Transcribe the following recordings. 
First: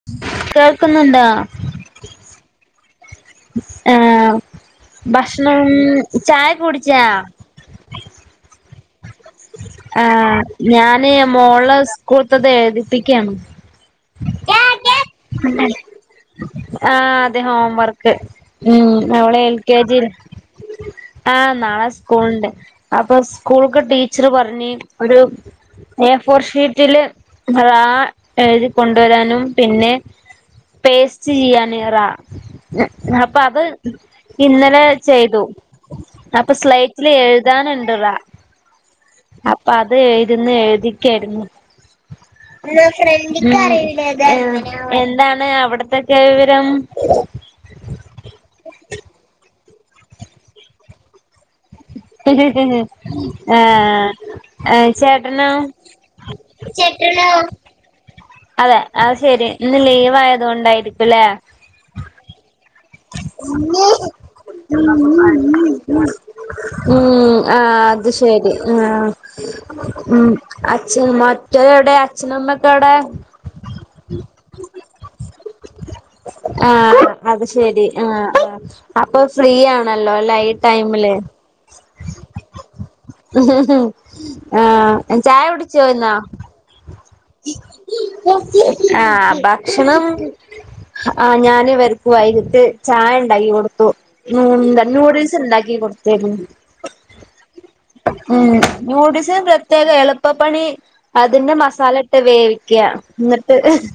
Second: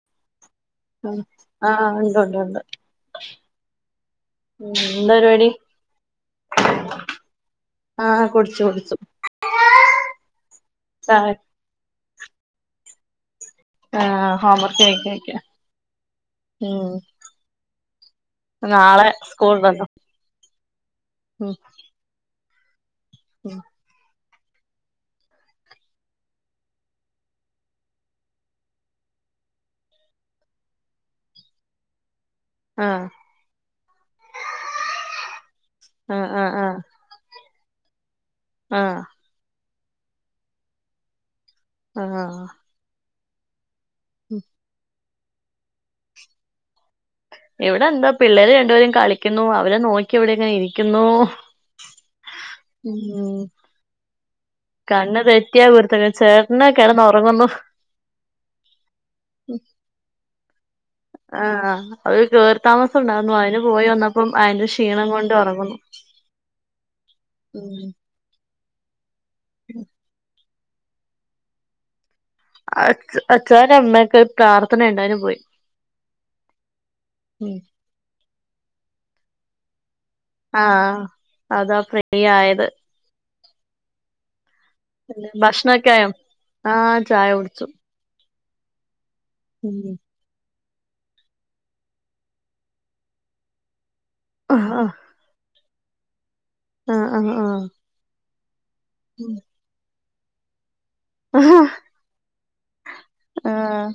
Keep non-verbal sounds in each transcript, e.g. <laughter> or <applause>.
<unintelligible> ഉം ആഹ് ഉണ്ട് ഉണ്ട് ഉണ്ട് ഏഹ് ഉം എന്താ പരിപാടി ഭഷ്ണം ചായക്കുടിച്ചാ ആഹ് കുടിച്ചു കൊടിച്ചു ആഹ് ഞാന് മോള സ്കൂൾത്തത് എഴ്തിപ്പിക്ക്യാണ് ആഹ് ഹോം വർക്കായിക്കായിക്ക്യ ആഹ് അതെ ഹോംവർക്ക് നാളെ ഉം അവളെ എൽ കെ സ്കൂളുണ്ടല്ലോ ജി ആഹ് ഉം നാളെ സ്കൂൾണ്ട് അപ്പൊ ഉം സ്കൂൾക്ക് ടീച്ചറ് പറഞ്ഞ് ഒരു എഫോർഷീറ്റില് ആഎഴ്തി കൊണ്ടുവരാനും പിന്നെ പേസ്റ്റ് ചിയ്യാന് റാ ആഹ് അപ്പൊ അത് ഇന്നലെ ചെയ്തു ആഹ് ആഹ് അപ്പൊ സ്ലൈ റ്റ്ല് എഴ്താന്ണ്ട് റാ ആഹ് അപ്പാ അത് എയ്ദ്ന്ന് എഴ്തിക്ക്യാര്ന്നു ആഹ് ഉം എഹ് ഉം എന്താണ് അവ്ട്ത്തൊക്കെ വിവരം ഇവിടെണ്ട് പിള്ളേര് രണ്ട്പേരും കളിക്യുന്നു അവരെ നോക്കി ഇവിടെങ്ങനെ ഇരിക്യുന്നൂ ആഹ് ഏഹ് കണ്ണ് ചേട്ടനോ തെറ്റിയാ കുരുത്തക്കേട് ചേട്ടന് കിടന്നുറങ്ങുന്നു അതെ അത് ശെരി ഇന്ന് ലീവായ തോണ്ടയ്രിക്കുല്ലേ ആഹ് <unintelligible> ഉണ്ടായിരുന്നു അതിന് പോയി വന്നപ്പം അതിന്റെ ക്ഷീണം കൊണ്ട് ഉറങ്ങുന്നു ഉം ആഹ് ഉം അത് ശരി ആഹ് ഉം അച്ഛൻ മറ്റോരവ്ടെ അച് അച്ഛാര അമ്മേക്കെ പ്രാർത്ഥനേണ്ട് അയിന് പോയി ആഹ് അത് ഉം ശെരി ആഹ് ആഹ് അപ്പൊ ഫ്രീയാണ് നല്ലോലൈ ആഹ് ട്ടൈമില് അതാ ഫ്രീ ആയത് ആഹ് പിന്നെ ചായ കുടിച്ചോ ഭക്ഷണൊക്കെ ആയോ ഇന്ന് ആഹ് ചായ കുടിച്ചു ആഹ് ഉം ഭക്ഷ്ണം ആഹ് ഞാന് ഇവര്കുവായി ട്ട് ചായണ്ടാക്കി കൊടുത്തു ഉം ആഹ് ന്തനൂഡിൽസ്ണ്ടാക്കി കൊട്ത്തേകുന്നു ആഹ് ആഹ് ആഹ് ഉം ഉം നൂടിൽസ്ന് പ്രത്യേക എളുപ്പപ്പണി അതിന്റെ മസാലട്ട് വേവിക്ക്യാ ന്നിട്ട് ആഹ്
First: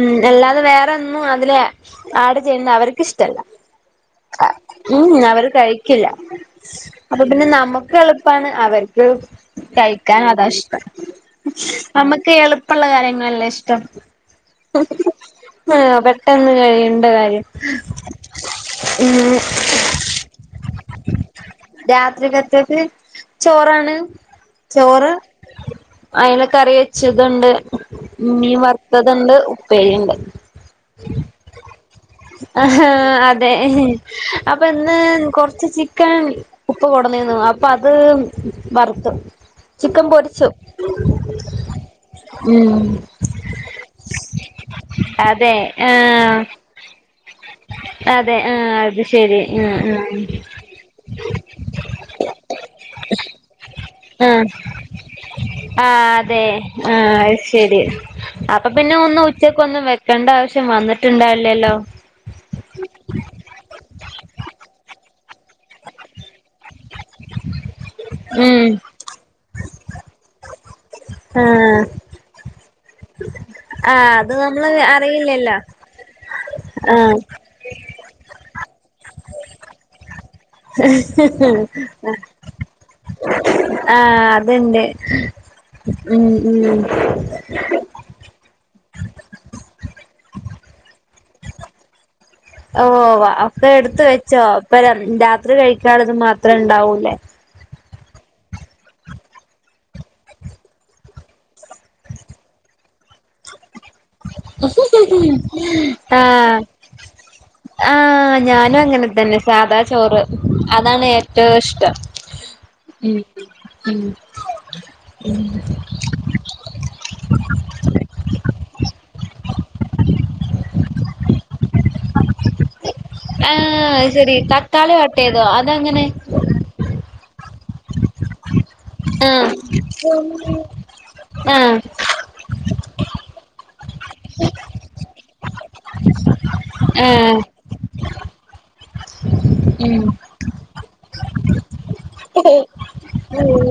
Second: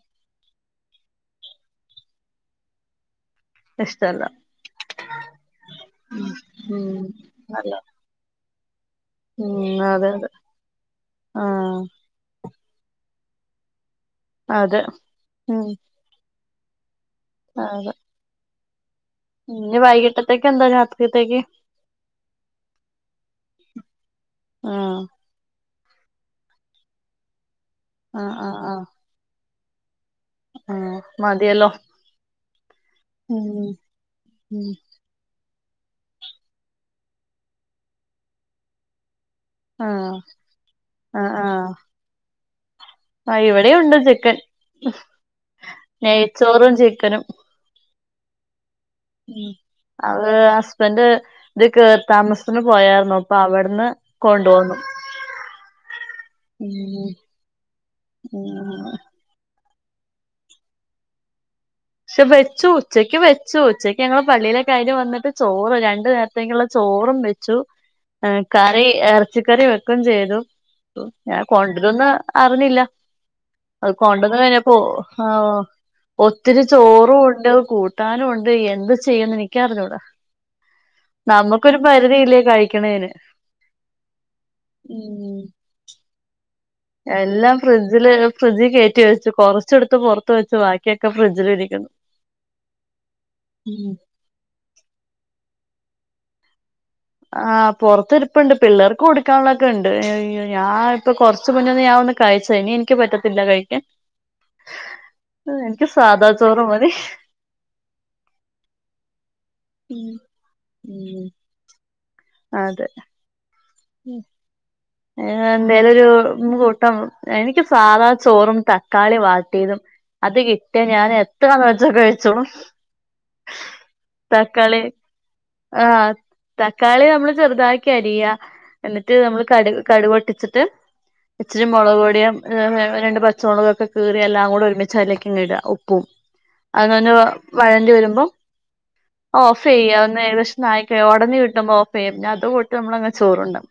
ഉം എല്ലാതെ വേറെന്നും അതില് ആട് ചെയ്ൺ അവര്ക്ക് ഇഷ്ട്ടല്ല ഇഷ്ടല്ല ഉം അവര് കഴിക്കില്ല ഉം അപ്പൊ പിന്നെ അല്ല നമുക്കെള് പാണ് അവര്ക്ക് ഉം അതെ കഴിക്കാൻ അതെ അതാ ഇഷ്ടം ആഹ് നമ്ക്ക് എള് ഇപ്പള്ള കാര്യങ്ങൾല്ലേ ഇഷ്ടം അതെ മാപെട്ടെന്ന് കഴിയണ്ടകാര്യം ആതെ ഇന്ന വൈകിട്ടത്തേക്കെന്താ രാത്രികത്തേക്ക് രാത്രികത്തേക്ക് ചോറാണ് ചോറ് അയ്ലകറി വെച്ചത്ണ്ട് ആഹ് മീൻ ആഹ് ആഹ് വർത്തത്ണ്ട് ഉപേരിണ്ട് ആഹ് മതിയലോ ആഹാ അതെ ഉം അപന്ന് കൊർച്ച് ചി ക്കൻ ഉപ്പ കൊട്ന്നീന്നു അപ്പ അത് വറ്ത്തു ചിക്കൻ ആഹ് പൊരിച്ചു ആഹ് ആഹ് ഉം ആഹ് ഇവിടെയുണ്ട് ചിക്കൻ നെയ്ച്ചോറും ചിക്കനും അതെ ആഹ് അതെ ശരി ഉം ആഹ് അവ് ഹസ്ബൻ്റ് ദ്കേറിതാമസ്ത്തിന് പോയാർന്നു അപ്പാ അവട്ന്ന് ആഹ് ആഹ് ആഹ് അതെ ഉം ആഹ് അത് ശരി അപ്പൊ ഉം പിന്നെ ഒന്ന് ഉച്ചക്ക് ഒന്നും വെക്കേണ്ട ആവശ്യം വന്നിട്ടുണ്ടാവില്ലല്ലോ പക്ഷെ വെച്ചു ഉച്ചക്ക് വെച്ചു ഉച്ചക്ക് ഞങ്ങള് പള്ളിയിലെ കാര്യം വന്നിട്ട് ചോറ് രണ്ടു നേരത്തേക്കുള്ള ചോറും വെച്ചു ഏഹ് ഉം കറി എറച്ചിക്കറി വെക്കും ചെയ്തു ഞാൻ ആഹ് കൊണ്ടരുംന്ന് അറിഞ്ഞില്ല അത് ആഹ് കൊണ്ടന്ന് നമ്മള് കഴിഞ്ഞപ്പോ അറിയില്ലല്ലോ ആഹ് ഒത്തിരി ആഹ് ചോറും ഉണ്ട് കൂട്ടാനും ഉണ്ട് എന്ത് ചെയ്യന്ന് എനിക്കറിഞ്ഞൂട നമ്മുക്കൊരു പരിധി ഇല്ലേ കഴിക്കണേന് ആഹ് അതന്നെ ഉം ഉം ഉം എല്ലാം ഫ്രിഡ്ജില് ഫ്രിഡ്ജിൽ കയറ്റി വെച്ചു കുറച്ചെടുത്ത് പുറത്ത് വെച്ച് ബാക്കിയൊക്കെ ഫ്രിഡ്ജിലിരിക്കുന്നു ആഹ് ഒക്കെ ഉം എടുത്ത് വെച്ചോ അപ്പ ര രാത്രി കഴിക്കാള്ളത് മാത്രം ഇണ്ടാവൂലേ ആഹ് പുറത്തിരിപ്പ്ണ്ട് പിള്ളേർക്ക് കൊടുക്കാനുള്ളൊക്കെണ്ട് ഏഹ് ഞാൻ ഇപ്പൊ കൊറച്ച് മുന്നൊന്ന് ഞാൻ ഒന്ന് കഴിച്ച് ഇനി എനിക്ക് പറ്റത്തില്ല കഴിക്കാൻ എനിക്ക് സാധാ ആഹ് ചോറ് മതി ആഹ് ഞാനും അങ്ങനെ തന്നെ സാധാ ചോറ് അതാണ് ഉം ഏറ്റവും ഇഷ്ടം അതെ ഉം ഉം ഏഹ് എന്തോലൊരു കൂട്ടം എനിക്ക് സാധാ ചോറും തക്കാളി വാട്ടിയതും അത് കിട്ടിയ ഞാൻ എത്ര വട്ടോം കഴിച്ചോളും ഏഹ് അത് ശരി തക്കാളി വാട്ടിയതോ അതെങ്ങനെ ആഹ് തക്കാളി നമ്മള് ചെറുതാക്കി അരിയ എന്നിട്ട് നമ്മള് ആഹ് കടു കടുക്‌ പൊട്ടിച്ചിട്ട് ഇച്ചിരി മുളക് പൊടിയും ഏഹ് രണ്ട് പച്ചമുളകൊക്കെ കീറിയ എല്ലാം കൂടെ ഒരുമിച്ചതിലേക്ക് ഇങ്ങനെ ഇട ഉപ്പും അത് നല്ലോം ആഹ് വഴണ്ടി വരുമ്പം ഓഫ് ചെയ്യാം ഉം ഒന്ന് ഏകദേശം ഒന്നായൊക്കെ ഒടഞ്ഞ് കിട്ടുമ്പൊ ഓഫ് ചെയ്യാം അത് കൂട്ടി നമ്മളങ്ങനെ ചോറുണ്ണും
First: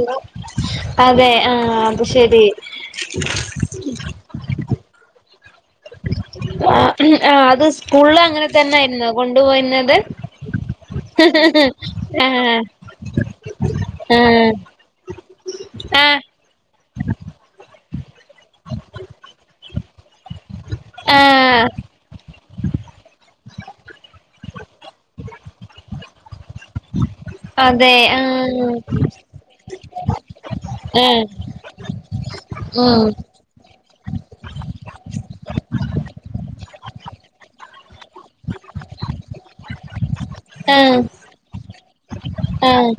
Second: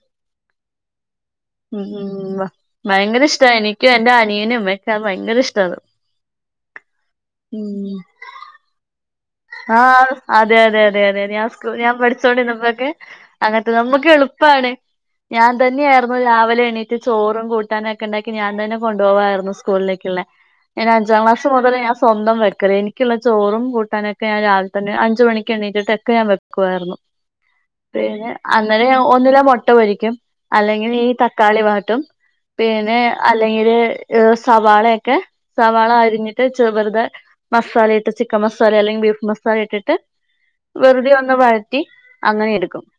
അതെ ആഹ് ഉം അത് ഉം ശരി വ ഭയങ്കര ഇഷ്ട എനിക്കും എന്റെ അനിയനും ഉമ്മയക്കെ അത് ഭയങ്കര ഇഷ്ട അത് ആഹ് ആഹ് അത് ഉം സ്കൂളില് അങ്ങനെ തന്നെയിരുന്നു ആഹ് അതെ അതെ അതെ അതെ ഞാൻ സ്കു ഞാൻ ആഹ് പഠിച്ചോണ്ടിന്നപൊക്കെ അങ്ങൻത്തത നമ്മക്ക് ആഹ് എളുപ്പാണ് ഞാൻ തന്നെയായിരുന്നു ആഹ് രാവിലെ എണീറ്റ് ചോറും കൂട്ടാനൊക്കെണ്ടാക്കി ഞാൻ തന്നെ കൊണ്ടുപോകായിരുന്നു സ്കൂളിലേക്കുള്ളെ ഞാൻ അഞ്ചാം ക്ലാസ് ആഹ് മുതല് ഞാൻ സ്വന്തം വെക്കല എനിക്കുള്ള ചോറും കൂട്ടാനൊക്കെ ഞാൻ രാവി തന്നെ അഞ്ച് മണിക്ക് എണീറ്റിട്ടൊക്ക ഞാൻ വെക്കുവായിരുന്നു അതെ പിന്നെ ആഹ് അന്നേരം ഞാൻ ഒന്നില മൊട്ട പൊരിക്കും അല്ലെങ്കിൽ ഈ ആഹ് തക്കാളി വാട്ടും ഉം പിന്നെ അല്ലെങ്കില് സവാളെ ഒക്കെ സവാള അരിഞ്ഞിട്ട് ചെർ വർതെ മസാലയിട്ട് ചിക്കൻ മസാല അല്ലെങ്കിൽ ബീഫ് മസാല ഇട്ടിട്ട് ആഹ് വെറുതെ ഒന്ന് വഴറ്റി അങ്ങനെ എടുക്കും ആഹ്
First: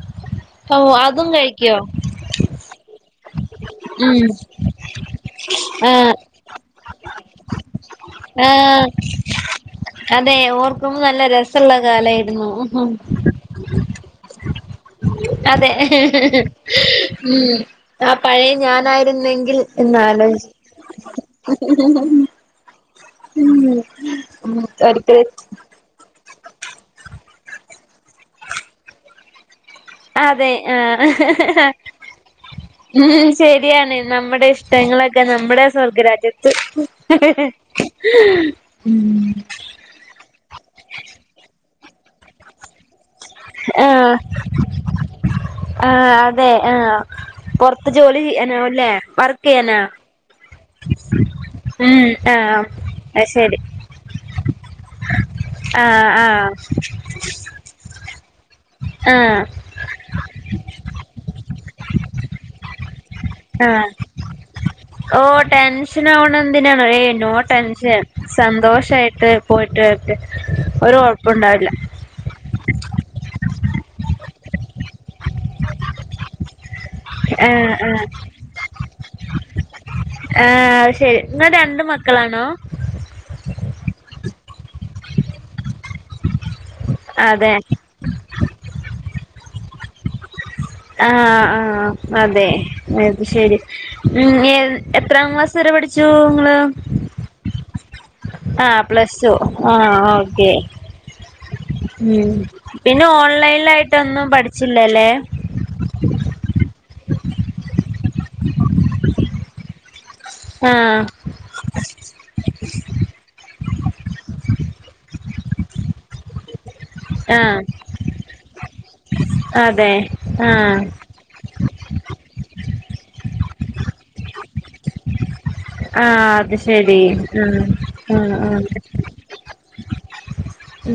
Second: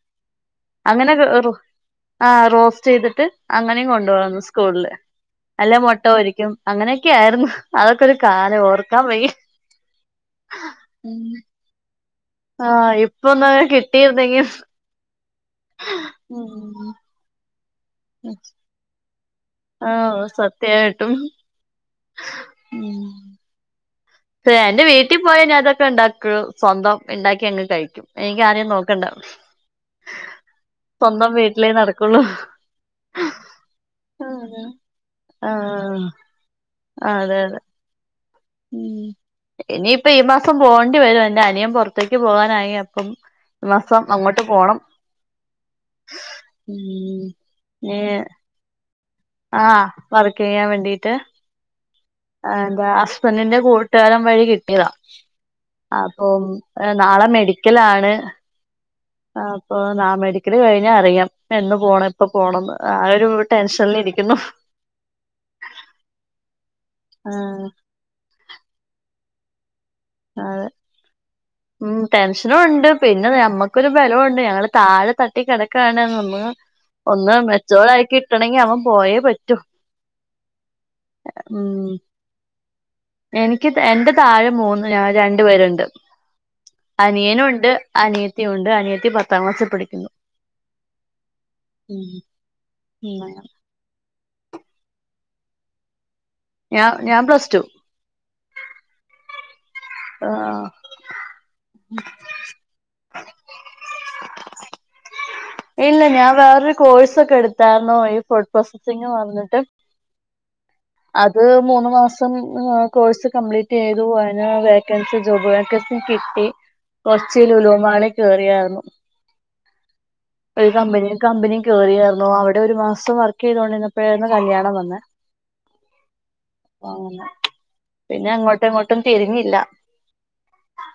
ഓഹ് അങ്ങനെ അതും ഒരു റു കഴിക്കോ ആഹ് റോസ്റ്റ് ചെയ്തിട്ട് അങ്ങനെയും കൊണ്ട് ഉം പോയിണ് സ്കൂളില് അല്ലെ മുട്ട ആഹ് പൊരിക്കും അങ്ങനെയൊക്കെ ആയിരുന്നു അതൊക്കെ ഒരു കാലം ആഹ് ഓർക്കാൻ വയ്യ അതെ ഓർക്കുമ്പോ നല്ല രസള്ള കാലായിരുന്നു ആഹ് ഇപ്പൊ ഒന്ന് കിട്ടിയിരുന്നെങ്കിൽ അതെ ഉം ആ പഴയ ഞാനായിരുന്നെങ്കിൽ ആഹ് എന്നാലോചി സത്യായിട്ടും ഉം <unintelligible> എന്റെ വീട്ടിൽ ഒരിക്കല് പോയ ഞാൻ അതൊക്കെ ഉണ്ടാക്കും സ്വന്തം ഇണ്ടാക്കി അങ്ങ് എനിക്ക് ആരെയും നോക്കണ്ട അതെ സ്വന്തം വീട്ടിലേ നടക്കുള്ളൂ ആ <unintelligible> ഉം ശരിയാണ് നമ്മുടെ ഇഷ്ടങ്ങളൊക്കെ നമ്മുടെ ആഹ് സ്വർഗരാജ്യത്ത് അതെ അതെ ഉം <unintelligible> ഇനിയിപ്പ ഈ മാസം പോണ്ടി വരും എന്റെ അനിയൻ പുറത്തേക്ക് പോകാനായിപ്പ അപ്പം ഈ മാസം അങ്ങോട്ട് പോണം ആ അതെ ആഹ ഉം പുറത്ത് ഏഹ് ജോലി ചെയ്യാനാവുല്ലേ വറ ആഹ് വർക്ക് ചെയ്യാൻ വേണ്ടീട്ട് ഉം ആ എന്താ ഹസ്ബൻറിിന്റെ കൂട്ടുകാരം വഴി കിട്ടിയതാ ആഹ് അപ്പം ആഹ് നാളെ മെഡിക്കലാണ് ആഹ് ആ ഇപ്പ നാ മെടിക്കൽ കഴിഞ്ഞ അറിയാം എന്ന് പോണം എപ്പ പോണംന്ന് ആ ഒരു ആഹ ടെൻഷനിലിരിക്കുന്നു ഓ ടെൻഷൻ ആവണ എന്തിനാ നോ ആഹ് ടെൻഷൻ സന്തോഷായിട്ട് പോയിട്ട് വരട്ടെ അതെ ഒരു കൊഴപ്പുണ്ടാവില്ല ഉം ടെൻഷനും ഉണ്ട് പിന്നെ നഞമ്മക്കൊരു ബലവുംണ്ട് ഞങ്ങള്ൾ താഴെ തട്ടി കിടക്കാണ് നമ്മ ഒന്ന് ആഹ് ആഹ് മെച്ചോറായിക്കിട്ടണമെങ്കി അവൻ പോയേ പറ്റു ആ ശരി ഇങ്ങ രണ്ട് മക്ക ക്കളാണോ എനിക്ക് എന്റെ താഴെ മൂന്ന് ഞ രണ്ട് പേരുണ്ട് അതെ അനിയനുണ്ട് അനിയത്തി ഉണ്ട് അനിയത്തി പത്താം ക്ലാസ്സിൽ പഠിക്കുന്നു ആഹ ആഹ അതെ അത് ഉം ശരി ഉ എത്രാം മാസം ത് വരെ പഠിച്ചു നിങ്ങള്ൾ ഞാൻ ഞാൻ പ്ലസ്ടു ആഹ് പ്ലസ് ടു ആഹ് ഓക്കേ ആഹ് ഉം പിന്നെ ഓൺലൈനിലായിട്ടൊന്നും പഠിച്ചില്ലല്ലേ ഇല്ല ഞാൻ വേറൊരു കോഴ്സ് ഒക്കെ എടുത്തായിുന്നോ ഈ ഫുഡ് പ്രോസസ്സിംഗന്ന് പറഞ്ഞിട്ട് ആഹ് അത് മൂന്ന് മാസം കോഴ്സ് കംപ്ലീറ്റ് ചെയ്തു അതിന്ന് വേക്കൻസി ജോബുവേക്കൻ കിട്ടി കൊച്ചി ആഹ് ലുലൂമാളി കേയറിയരുന്നു അതെ ഒരു ആഹ് കമ്പനി കമ്പനി കേയറിയായിരുന്നു അവിടെ ഒരു മാസം വർക്ക് ചെയ്തോണ്ടിന്നപ്പോഴന്ന കല്യാണം വന്നത് ആ അത് ശെരി ഉ ഉ പിന്നെ ഉ അങ്ങോട്ടും ഇങ്ങോട്ടും തിരിഞ്ഞില്ല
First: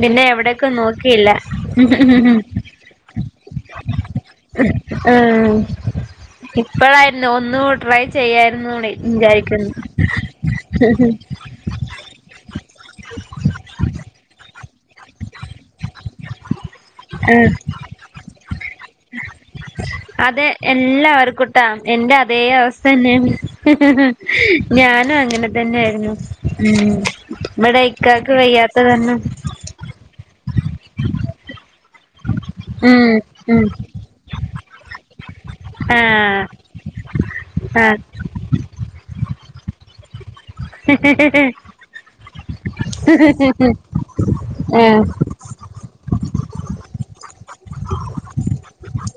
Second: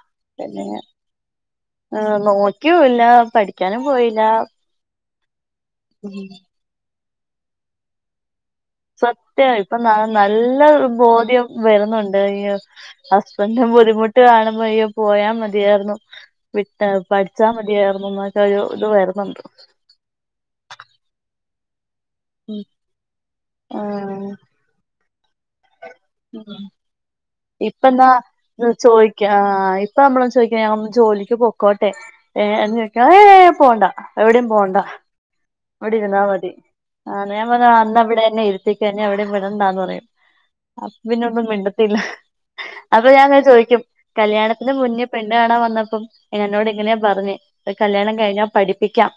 പിന്നെ എവിടൊക്കെ നോക്കിയില്ല ക്കുല്ല പഠിക്കാനും പോയില്ല ആ ഉം ഇപ്പഴായിരുന്നു ഒന്നുടി ട്രൈ ചെയ്യായി ര്യന്നുടി സത്യ ഇപ്പൊ ന നല്ല ബോധ്യം വരുന്നുണ്ട് ഈ ഹസ്ബൻഡും ബുദ്ധിമുട്ട് കാണുമ്പോയ പോയാ മതിയായിരുന്നു വിട്ട പഠിച്ചാൽ മതിയായിരുന്നു എന്നൊക്കെ ഒരു ഇത് വരുന്നുണ്ട് അതെ എല്ലാവർക്കൂട്ടാ എന്റെ അതേ അവസ്ഥ തന്നെ ആഹ് ഞാനും അങ്ങനെ തന്നൊയിരുന്നു ഉ ഇപ്പെന്താ ചോദിക്ക ആ ഇപ്പ നമ്മള ചോദിക്ക ഞ ജോലിക്ക് പോക്കോട്ടെ ഏന്ന് ഉം ചോദിച്ചാഏ ഉം പോണ്ട എവിടെയും പോണ്ട അവിടെ ഇരുന്നാ ആഹ് മതി ആ ഞാൻ പറഞ്ഞ ആഹ് അന്നവിടെ എന്നെ എരുത്തിക്കന്നെ അവിടെയും വിടണ്ടാന്ന് പറയും അപ്പം പിന്നെ ഒന്നും മിണ്ടത്തില്ല അപ്പൊ ഞാൻ ങ്ങനെചോദിക്കും കല്യാണത്തിന് മുന്നേ ആഹ് പെൺ ണ വന്നപ്പം എന്നോട് ഇങ്ങനെ പറഞ് കല്യാണം കഴിഞ്ഞാൽ പഠിപ്പിക്കാം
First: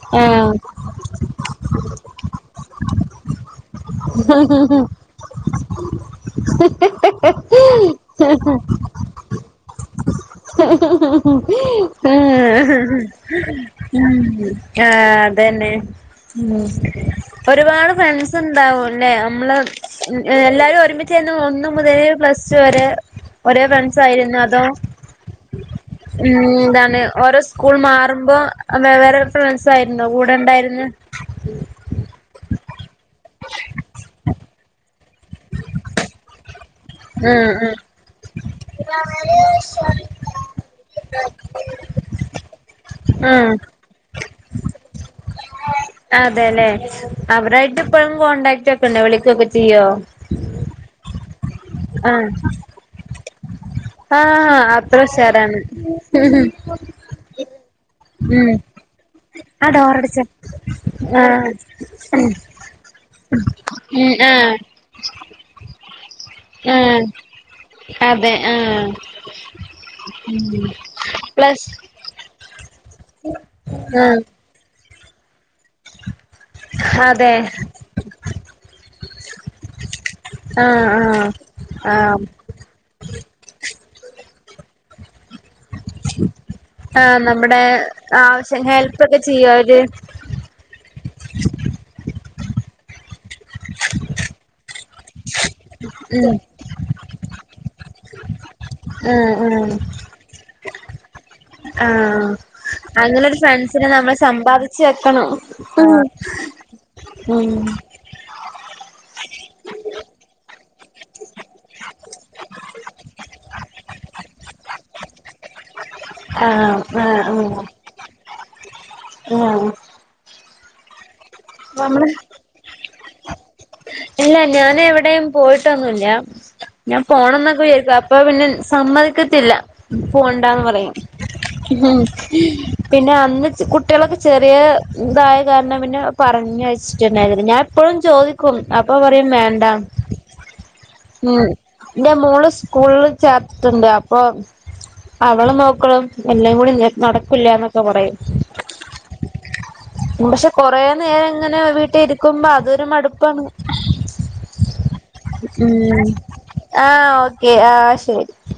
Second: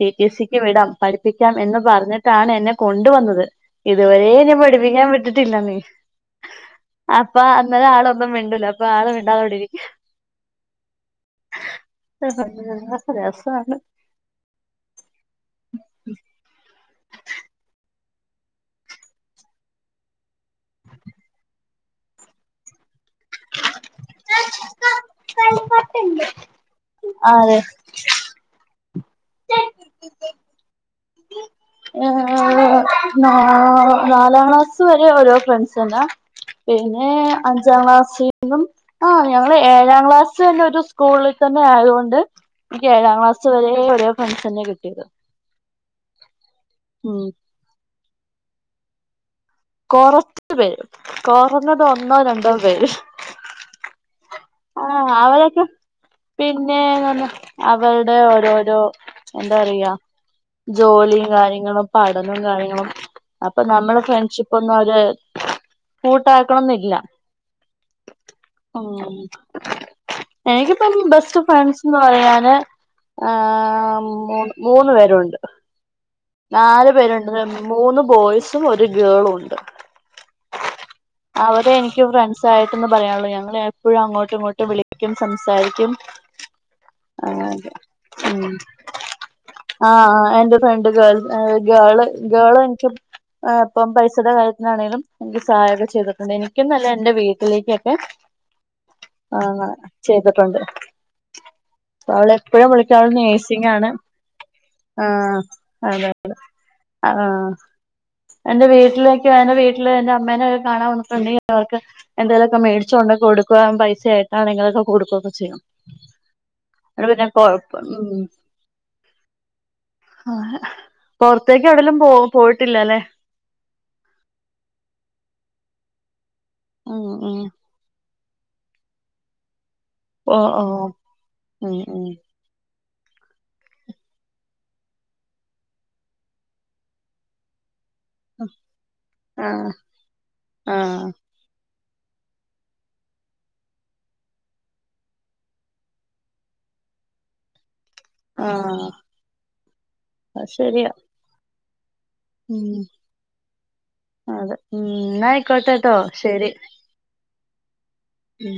ടിടിസിക്ക് വിടാം പഠിപ്പിക്കാം എന്ന് പറഞ്ഞിട്ടാണ് എന്നെ കൊണ്ട് വന്നത് ഇതുവരെ ന്നെ പഠിപ്പിക്കാൻ വിട്ടിട്ടില്ലന്നേ അപ്പ ആഹ് അന്നേരം ആളൊന്നും മിണ്ടുല അപ്പൊ ആള് മിണ്ടാതവിടിരിക്കും <unintelligible> രസാണ് ഉം ആഹ് അതന്നെ ഉം ഒരുപാട് ഫ്രണ്ട്സുണ്ടാവുല്ലെ അമ്മള് ഏഹ് എല്ലാരു ഒരുമിച്ചേന്ന് ഒന്നുമുതലേ പ്ലസ് ടു വരെ ഒരേ ഫ്രണ്ട്സായിരുന്നോ അതോ ഉം ഇതാണ് ആതെ ഓരോസ്കൂൾ മാറുമ്പോ വേവ്വേറെ ഫ്രണ്ട്സായിരുന്നോ കൂടെ ഉണ്ടായിരുന്നേ <unintelligible> നാ നാലാക്ലാസ് വരെ ഓരോ ഫ്രണ്ട്സ്ന്നാ പിന്നെ ഉം ഉം അഞ്ചാക്ലാസിന്നും ആഹ് ഞങ്ങള് ഏഴാക്ലാസന്നെ ഒരു സ്കൂളിൽ തന്നെ ആയതൊണ്ട് എനിക്ക് ഏഴാക്ലസുവരെ ഓരോ ഫ്രണ്ട്സന്നെ കിട്ടിയത് അതെല്ലെ ഉം അവരായിട്ട് ഇപ്പഴും കോണ്ടാക്ട് ഒക്കെ ഉണ്ടോ വിളിക്കൊക്കെ ചെയ്യോ കൊറച്ച് പേര് കൊറഞ്ഞത് ആഹ് ഒന്നോരണ്ടോ പേര് ആഹ് അത്ര ആഹ് ഉഷാറാണ് അവരൊക്കെ പിന്നെ അവരുടെ ഉം ഓരോരോ ആ എന്താറിയാ ഡോറടച്ചേ ജോലിയും ആഹ് കാര്യങ്ങളും പഠനം കാര്യങ്ങളും അപ്പൊ നമ്മള ഉം ആഹ് ഫ്രണ്ട്ഷിപ്പൊന്നു അവര് കൂട്ടാക്കണന്നില്ല ആഹ് അതെ ആഹ് ഉം എനിക്കിപ്പം ബെസ്റ്റ് പ്ലസ് ഫ്രണ്ട്സ്ന്ന് പറയാന് ആഹ് മൂന്നു പേരുണ്ട് നാലു അതെ പേരുണ്ട് മൂന്ന് ബോയ്സും ഒരു ഗേളുണ്ട് ആഹ് ആഹ് അവരെ എനിക്ക് ആഹ് ഫ്രണ്ട്സായിട്ടെന്ന് പറയാനുള്ളൂ ഞങ്ങളെപ്പോഴും അങ്ങോട്ടും ഇങ്ങോട്ടും വിളിക്കു ക്കും സംസാരിക്കും ആഹ് നമ്മടെ അങ്ങനെയൊക്കെ ഉം ആവശ്യ ഹെൽപ്പൊക്കെ ചെയ്യോ അവര് രണ്ട് ഗേൾ ഗേള് ഗേള് എനിക്കിപ ഇപ്പം പൈസയുടെ കാര്യത്തിനാണേലും ഇൻക്ക് സഹായൊക്കെ ചെയ്തിട്ടുണ്ട് ഉം എനിക്കെന്നല്ല എന്റെ വീട്ടിലേക്കൊക്കെ ആഹ് ആന്ന് ആഹ് ചെയ്തിട്ടുണ്ട് ഇപ്പം ആഹ് അവളെപ്പോഴും വിളിക്കും അവള് അങ്ങനൊരു ഫ്രണ്ട്സിനെ നേഴ്സിങ്ങാണ് നമ്മൾ സമ്പാദിച്ച് വെക്കണം ആഹ് ഉം അതെപോലെ ഉം ആഹ് എന്റെ വീട്ടിലേക്കോ എന്റെ വീട്ടില് എന്റെ അമ്മേനെ ഒക്കെ കാണാൻ <unintelligible> അവർക്ക് എന്തേലൊക്കെ മേടിച്ചുകൊണ്ട് കൊടുക്കുവാ പൈസ ആയിട്ടാണെങ്കിലൊക്കെ കൊടുക്കൊക്കെ ചെയ്യും ആഹ് അതോണ്ട് ആഹ് പിന്നെ ആഹ് കൊഴപ്പം ആഹ് ആഹേ പൊറത്തേക്ക് എവിടെലും നമ്മള് പോ പോയിട്ടില്ലല്ലെ ഇല്ല ഞനെവിടെയും പോയിട്ടൊന്നുല്ല ഞാൻ ഉം ഉം പോണൊന്നൊക്കെ വിചാരിക്കും അ അപ്പ പിന്നെ സമ്മയ്ക്കത്തില്ല ഓ പോണ്ടാന്ന് ഓ പറയും ഉം ഉം പിന്നെ അന്ന് കുട്ട്യളൊക്കെ ചെറിയ ഇതായ കാരണം പിന്നെ പറഞ്ഞയച്ചിട്ടുണ്ടായിരുന്നല്ല ഞാൻ ഇപ്പഴും ചോദിക്കും അപ്പൊ പറയും ആഹ് വേണ്ടാന്ന് ആഹ് ഉം ന്റെ മോള് സ്കൂളില് ചേർത്തിട്ടുണ്ട് അപ്പൊ അവളെ നോക്കണം എല്ലാം കൂടി നക്ക് നടക്കൂല്ല എന്നൊക്കെ പറയും ആഹ് കൂടെ ഷെ അത് ശരിയാ കൊറേനേരങ്ങനെ വീട്ടിരി ക്കുമ്പോ ഉം അതൊരുമടുപ്പാണ് അതെ ഉം എന്നാ ആയിക്കോട്ടെട്ടോ ഉം ശരി ആഹ് ഓക്കേ ആഹ് ശെരി ഉം